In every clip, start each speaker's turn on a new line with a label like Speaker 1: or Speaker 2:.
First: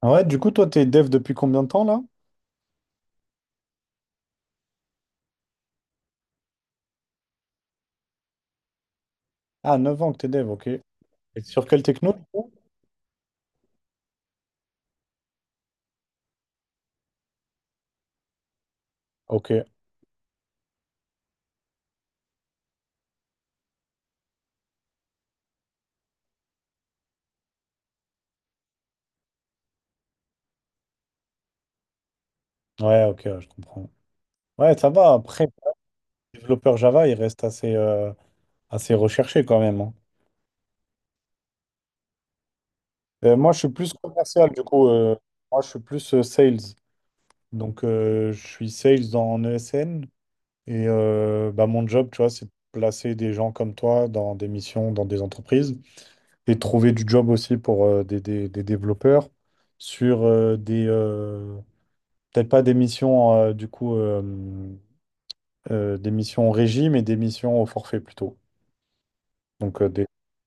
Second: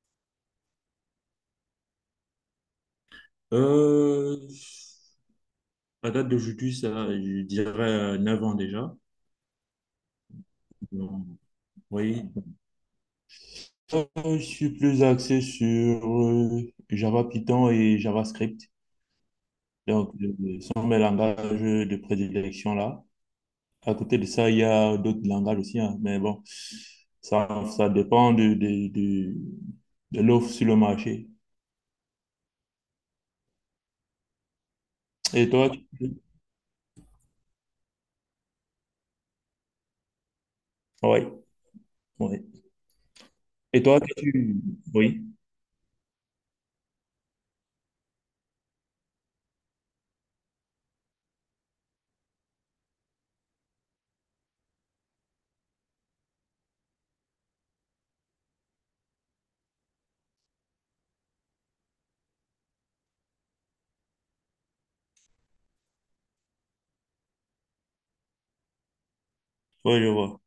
Speaker 1: Ah ouais, du coup, toi, t'es dev depuis combien de temps là?
Speaker 2: Euh, à date d'aujourd'hui, ça, je dirais 9 ans déjà.
Speaker 1: Ah, 9 ans que t'es dev, ok. Et
Speaker 2: Donc,
Speaker 1: sur quelle techno, du
Speaker 2: oui.
Speaker 1: coup?
Speaker 2: Euh, je suis plus axé sur euh, Java Python et JavaScript.
Speaker 1: Ok, ouais,
Speaker 2: Donc, ce sont mes langages de prédilection là. À côté de ça, il y a d'autres langages aussi, hein, mais bon, ça, ça dépend de l'offre sur le marché.
Speaker 1: ok, ouais, je comprends. Ouais, ça va. Après,
Speaker 2: Et toi,
Speaker 1: pour
Speaker 2: tu-
Speaker 1: développeur Java, il reste assez recherché quand même, hein.
Speaker 2: ouais, ouais.
Speaker 1: Moi, je suis
Speaker 2: Et
Speaker 1: plus
Speaker 2: toi,
Speaker 1: commercial,
Speaker 2: tu,
Speaker 1: du coup.
Speaker 2: oui,
Speaker 1: Moi, je suis plus sales. Donc, je suis sales en ESN. Et bah, mon job, tu vois, c'est de placer des gens comme toi dans des missions, dans des entreprises. Et de trouver du job aussi pour des développeurs sur peut-être pas des missions, du coup, des missions en régie, mais des missions au forfait plutôt. Donc, euh,
Speaker 2: oui,
Speaker 1: des...
Speaker 2: je vois.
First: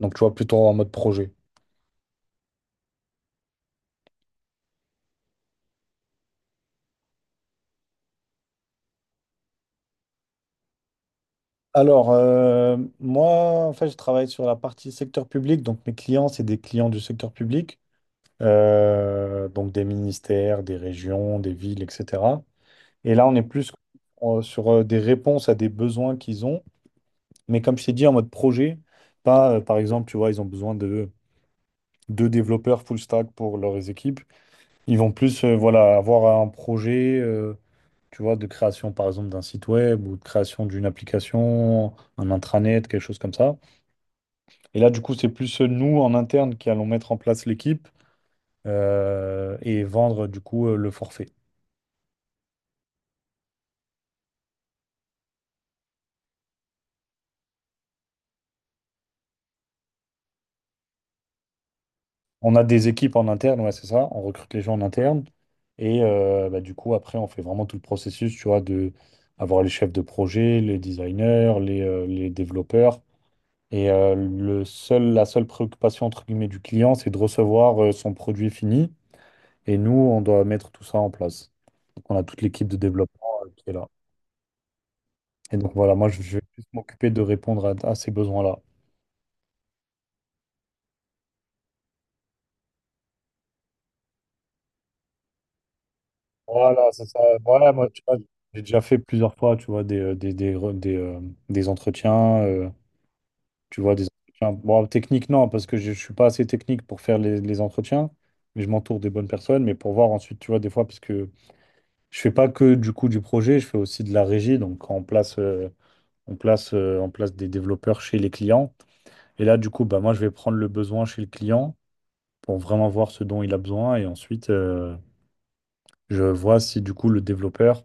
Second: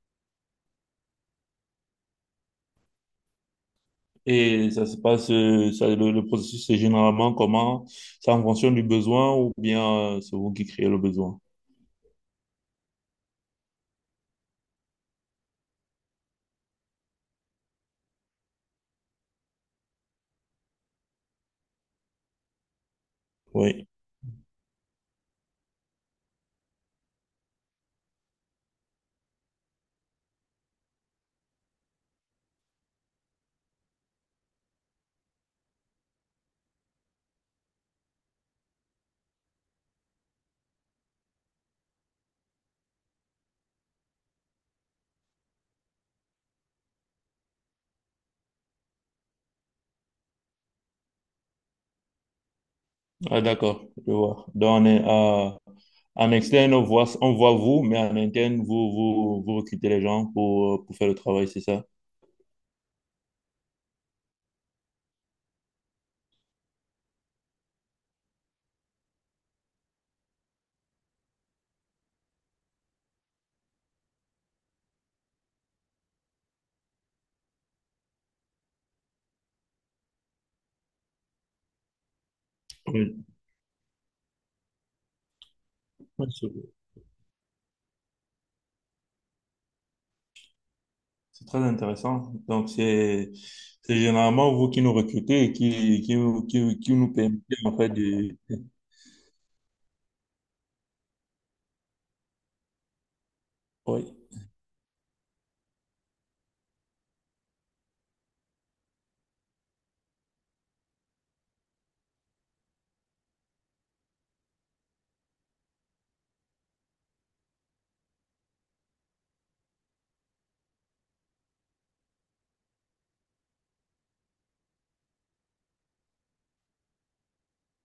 Speaker 1: Donc tu vois, plutôt en mode projet.
Speaker 2: Et ça se passe, le processus, c'est généralement comment? C'est en fonction du besoin ou bien c'est vous qui créez le besoin?
Speaker 1: Alors, moi, en fait, je travaille sur la partie secteur public. Donc, mes clients, c'est des clients du secteur public. Donc, des ministères, des régions, des villes, etc. Et là, on est plus
Speaker 2: Oui.
Speaker 1: sur des réponses à des besoins qu'ils ont. Mais comme je t'ai dit, en mode projet, pas, par exemple, tu vois, ils ont besoin de deux développeurs full stack pour leurs équipes. Ils vont plus voilà, avoir un projet tu vois, de création, par exemple, d'un site web ou de création d'une application, un intranet, quelque chose comme ça. Et là, du coup, c'est plus nous, en interne, qui allons mettre en place l'équipe et vendre, du coup, le forfait.
Speaker 2: Ah, d'accord, je vois. En externe, on voit, vous, mais en interne, vous recrutez les gens pour faire le travail, c'est ça?
Speaker 1: On a des équipes en interne, ouais, c'est ça. On recrute les gens en interne. Et bah, du coup, après, on fait vraiment tout le processus, tu vois, de avoir les chefs de projet, les designers, les développeurs. Et la seule préoccupation entre guillemets du client, c'est de recevoir son produit fini. Et nous, on doit mettre tout ça en place. Donc, on a toute l'équipe de
Speaker 2: Oui,
Speaker 1: développement qui est là. Et donc voilà, moi, je vais
Speaker 2: c'est
Speaker 1: plus m'occuper de répondre à ces besoins-là.
Speaker 2: c'est très intéressant. Donc, c'est généralement vous qui nous recrutez et qui, qui, qui,
Speaker 1: Voilà,
Speaker 2: qui
Speaker 1: c'est
Speaker 2: nous
Speaker 1: ça.
Speaker 2: permettez,
Speaker 1: Voilà,
Speaker 2: en
Speaker 1: moi,
Speaker 2: fait,
Speaker 1: tu vois,
Speaker 2: de...
Speaker 1: j'ai déjà fait plusieurs fois, tu vois, des entretiens, tu vois, des
Speaker 2: Oui,
Speaker 1: entretiens. Bon, technique, non, parce que je ne suis pas assez technique pour faire les entretiens, mais je m'entoure des bonnes personnes. Mais pour voir ensuite, tu vois, des fois, parce que je fais pas que du coup du projet, je fais aussi de la régie. Donc on place des développeurs chez les clients. Et là, du coup, bah, moi, je vais prendre le besoin chez le client pour vraiment voir ce dont il a besoin. Et ensuite, je vois si du coup le développeur,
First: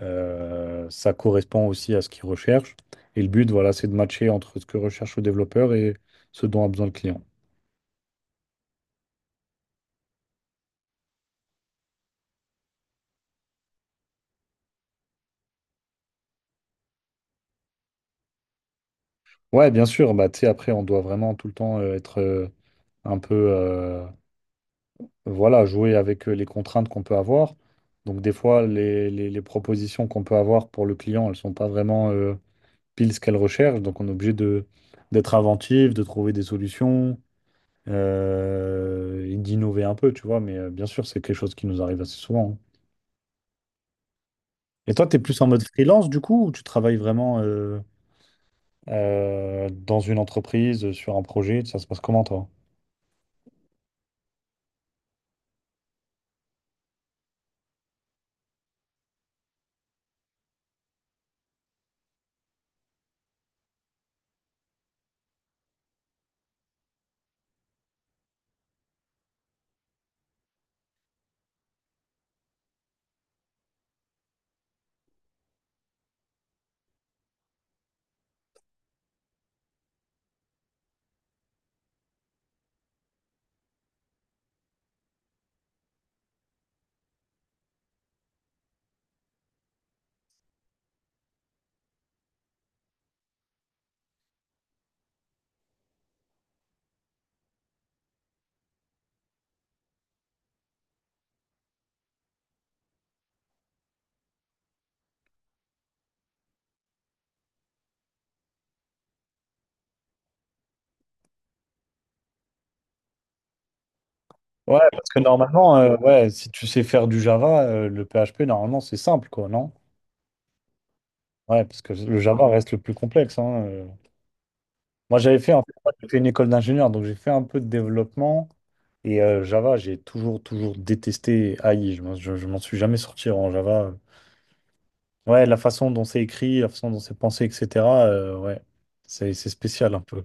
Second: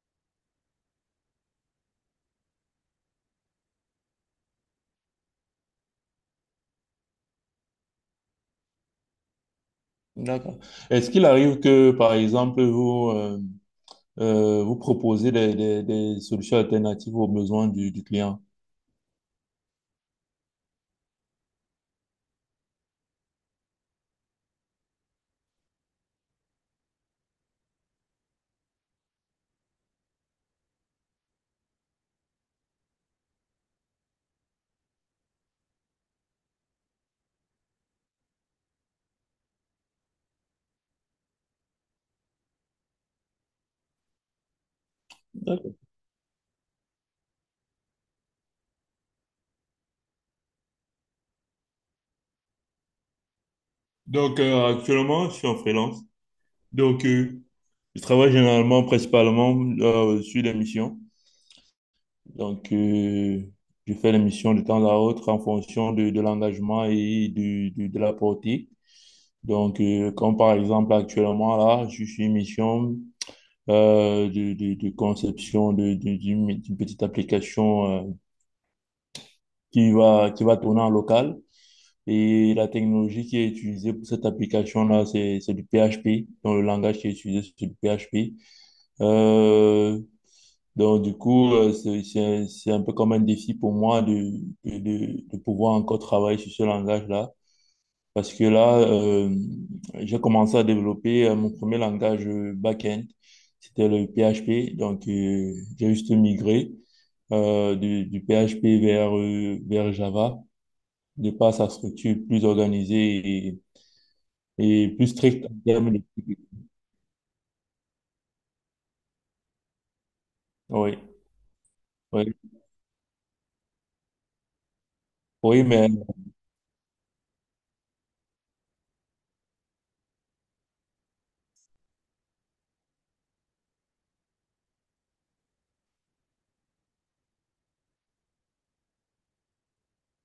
Speaker 1: ça correspond aussi à ce qu'il recherche. Et le but, voilà, c'est de matcher entre ce que recherche le développeur et ce dont a besoin le client.
Speaker 2: d'accord. Est-ce qu'il arrive que, par exemple, vous proposez des solutions alternatives aux besoins du client?
Speaker 1: Ouais, bien sûr, bah, tu sais, après, on doit vraiment tout le temps être un peu, voilà, jouer avec les contraintes qu'on peut avoir. Donc des fois, les propositions qu'on peut avoir pour le client, elles ne sont pas vraiment pile ce qu'elles recherchent. Donc on est obligé d'être inventif, de trouver des solutions et d'innover un peu, tu vois. Mais bien sûr, c'est quelque chose qui nous arrive assez souvent, hein. Et toi, tu es plus en mode
Speaker 2: D'accord.
Speaker 1: freelance du coup, ou tu travailles vraiment dans une entreprise, sur un projet? Ça se passe comment toi?
Speaker 2: Donc, actuellement, je suis en freelance. Donc, je travaille généralement, principalement, sur les missions. Donc, je fais les missions de temps à autre en fonction de l'engagement et de la portée. Donc, comme par exemple, actuellement, là, je suis une mission euh, de conception d'une petite application qui va tourner en local. Et la technologie qui est utilisée pour cette application-là, c'est du PHP. Donc, le langage qui est utilisé, c'est du PHP. Euh, donc, du coup, c'est un peu comme un défi pour moi de pouvoir encore travailler sur ce langage-là. Parce que là, j'ai commencé à développer mon premier langage back-end. C'était le PHP. Donc, j'ai juste migré du PHP vers, vers Java, de par sa structure plus organisée et
Speaker 1: Ouais,
Speaker 2: plus
Speaker 1: parce que
Speaker 2: strict en
Speaker 1: normalement,
Speaker 2: termes de...
Speaker 1: ouais, si tu sais faire du Java, le PHP, normalement, c'est simple, quoi, non?
Speaker 2: Oui,
Speaker 1: Ouais, parce que le
Speaker 2: oui,
Speaker 1: Java reste le plus complexe, hein. Moi, j'avais fait, en
Speaker 2: oui,
Speaker 1: fait,
Speaker 2: mais
Speaker 1: moi, j'ai fait une école d'ingénieur, donc j'ai fait un peu de développement. Et Java, j'ai toujours, toujours détesté AI. Je m'en suis jamais sorti en Java. Ouais, la façon dont c'est écrit, la façon dont c'est pensé, etc. Ouais, c'est spécial un peu.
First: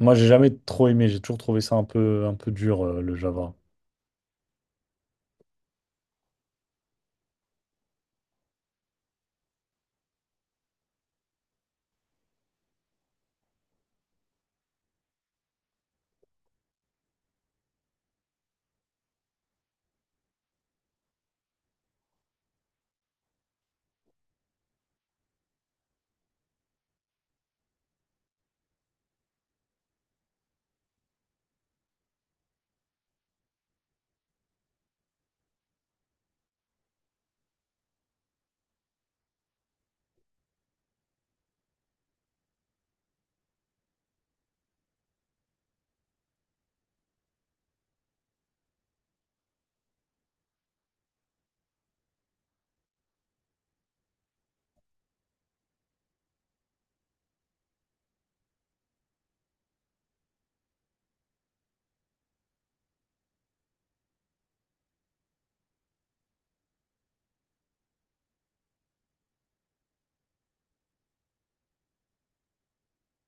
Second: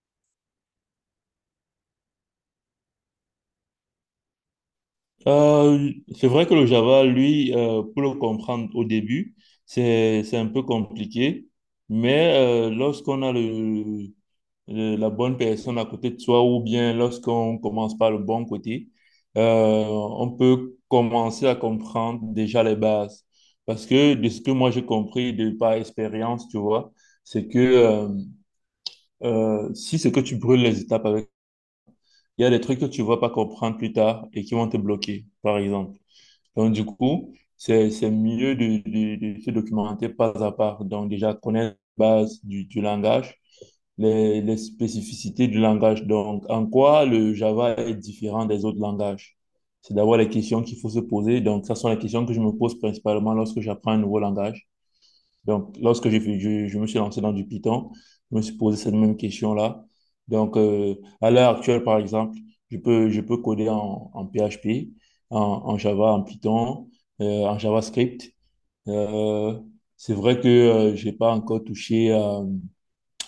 Speaker 1: Moi, j'ai jamais trop aimé. J'ai toujours trouvé ça un peu dur le Java.
Speaker 2: euh, c'est vrai que le Java, lui, pour le comprendre au début, c'est un peu compliqué, mais lorsqu'on a la bonne personne à côté de soi ou bien lorsqu'on commence par le bon côté, on peut commencer à comprendre déjà les bases. Parce que de ce que moi j'ai compris de par expérience, tu vois, c'est que si c'est que tu brûles les étapes avec il y a des trucs que tu vas pas comprendre plus tard et qui vont te bloquer, par exemple. Donc, du coup, c'est mieux de se documenter pas à pas. Donc, déjà, connaître la base du langage, les spécificités du langage. Donc, en quoi le Java est différent des autres langages? C'est d'abord les questions qu'il faut se poser. Donc, ça sont les questions que je me pose principalement lorsque j'apprends un nouveau langage. Donc, lorsque je me suis lancé dans du Python, je me suis posé cette même question-là. Donc, à l'heure actuelle, par exemple, je peux coder en PHP, en Java, en Python, en JavaScript. Euh, c'est vrai que j'ai pas encore touché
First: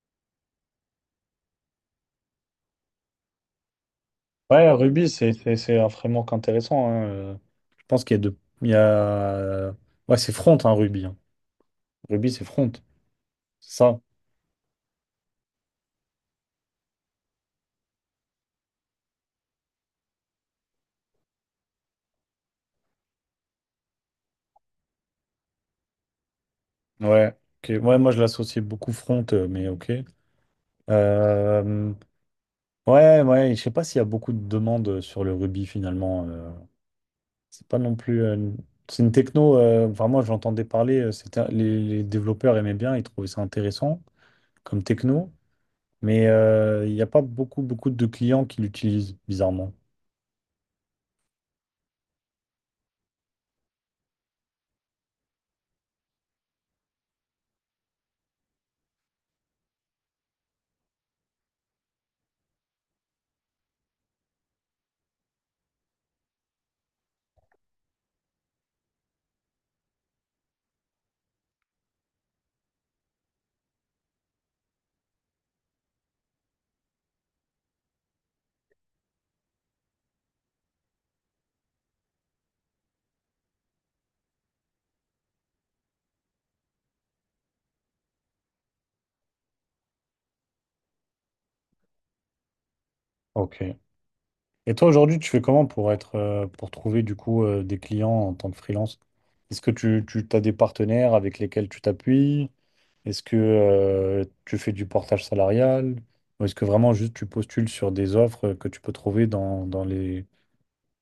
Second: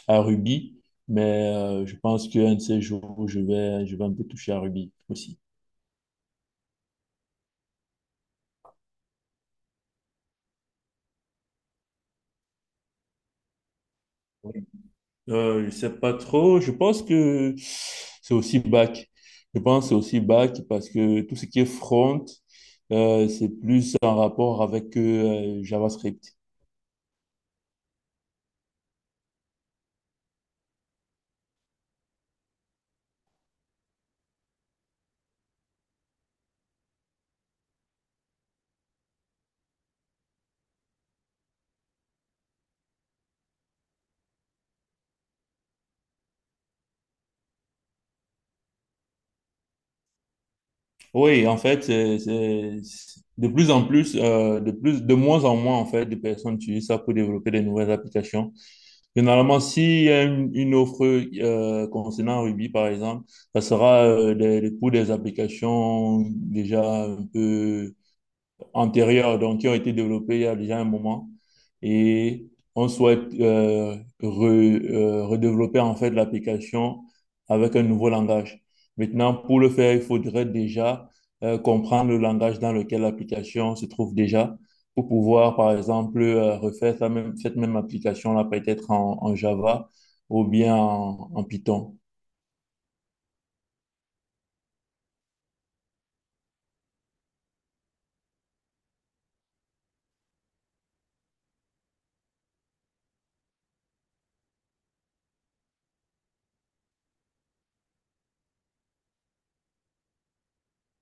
Speaker 2: à Ruby, mais je pense qu'un de ces jours, je vais un peu toucher à
Speaker 1: Ouais,
Speaker 2: Ruby
Speaker 1: Ruby, c'est
Speaker 2: aussi.
Speaker 1: c'est un framework intéressant, hein. Je pense qu'il y a deux. Il y a. Ouais, c'est front, hein, Ruby, hein. Ruby, c'est front. C'est ça.
Speaker 2: Je sais pas trop. Je pense que c'est aussi back. Je pense que c'est aussi back parce que tout ce qui est front, c'est plus en rapport avec JavaScript.
Speaker 1: Ouais. Ok. Ouais, moi, je l'associais beaucoup front, mais ok. Euh, Ouais, ouais. Je sais pas s'il y a beaucoup de demandes sur le Ruby finalement. C'est pas non plus. C'est une techno, vraiment, j'entendais parler, c'était, les développeurs aimaient bien, ils trouvaient ça intéressant comme techno, mais il n'y a pas beaucoup, beaucoup de clients qui l'utilisent, bizarrement.
Speaker 2: Oui, en fait, de plus en plus, de moins en moins, en fait, de personnes utilisent ça pour développer des nouvelles applications. Généralement, s'il y a une offre concernant Ruby, par exemple, ça sera pour des applications déjà un peu antérieures, donc qui ont été développées il y a déjà un moment. Et on souhaite redévelopper en fait l'application avec un nouveau langage. Maintenant, pour le faire, il faudrait déjà comprendre le langage dans lequel l'application se trouve déjà pour pouvoir, par exemple, refaire cette même application-là peut-être en, en Java ou bien en, en Python.
Speaker 1: Ok. Et toi, aujourd'hui, tu fais comment pour trouver du coup des clients en tant que freelance? Est-ce que tu as des partenaires avec lesquels tu t'appuies? Est-ce que tu fais du portage salarial? Ou est-ce que vraiment juste tu postules sur des offres que tu peux trouver dans, dans les,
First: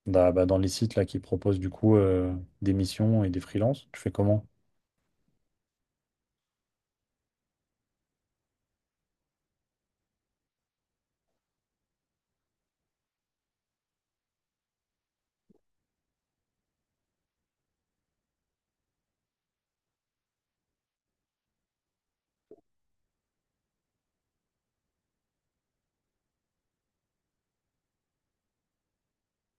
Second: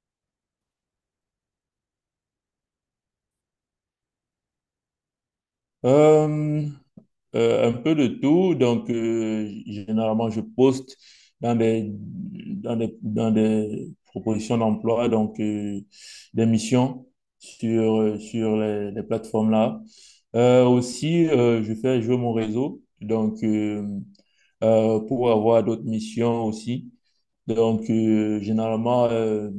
Speaker 1: Bah, bah, dans les sites là qui proposent du coup des missions et des freelances, tu fais comment?
Speaker 2: Euh, un peu de tout. Donc, généralement, je poste dans des propositions d'emploi, donc des missions sur, les plateformes-là. Aussi, je fais jouer mon réseau, donc pour avoir d'autres missions aussi. Donc, généralement,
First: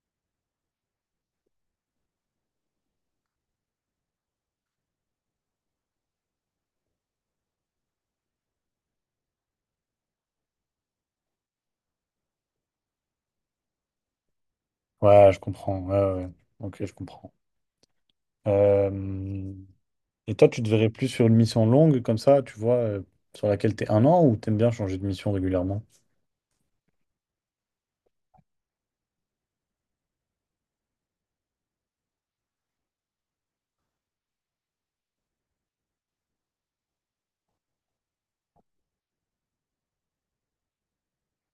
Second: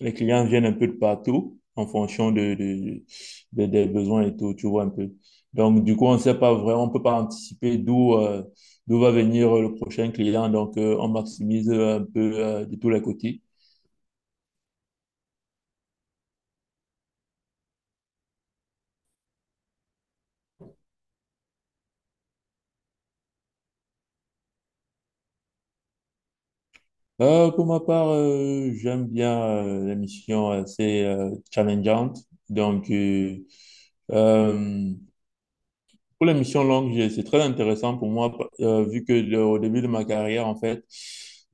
Speaker 2: les clients viennent un peu de partout en fonction des besoins et tout, tu vois un peu. Donc, du coup, on ne sait pas vraiment, on ne peut pas anticiper d'où d'où va venir le prochain client. Donc, on maximise un peu de tous les côtés.
Speaker 1: Ouais, je comprends. Ouais, ouais. Ouais. Ok, je comprends. Euh, Et toi, tu te verrais plus sur une mission longue comme ça, tu vois, sur laquelle t'es un an ou t'aimes bien changer de mission régulièrement?
Speaker 2: Pour ma part, j'aime bien l'émission assez challengeante. Donc, euh, euh, Pour les missions longues, c'est très intéressant pour moi, vu que au début de ma carrière, en fait,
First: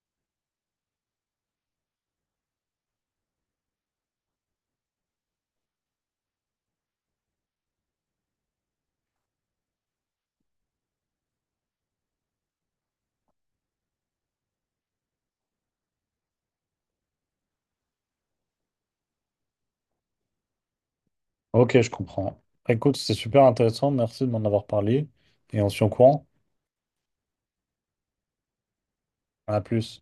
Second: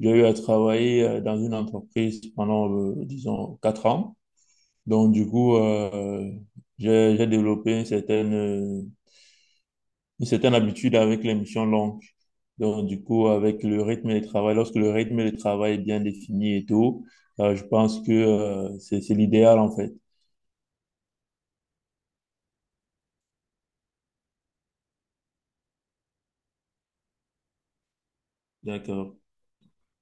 Speaker 2: j'ai eu à travailler dans une entreprise pendant, disons, 4 ans. Donc, du coup, j'ai développé une certaine habitude avec les missions longues. Donc, du coup, avec le rythme de travail, lorsque le rythme de travail est bien défini et tout, je pense que, c'est l'idéal, en fait.
Speaker 1: Ok, je comprends. Écoute, c'est super intéressant. Merci de m'en avoir parlé. Et on se tient au courant.
Speaker 2: D'accord.
Speaker 1: À plus.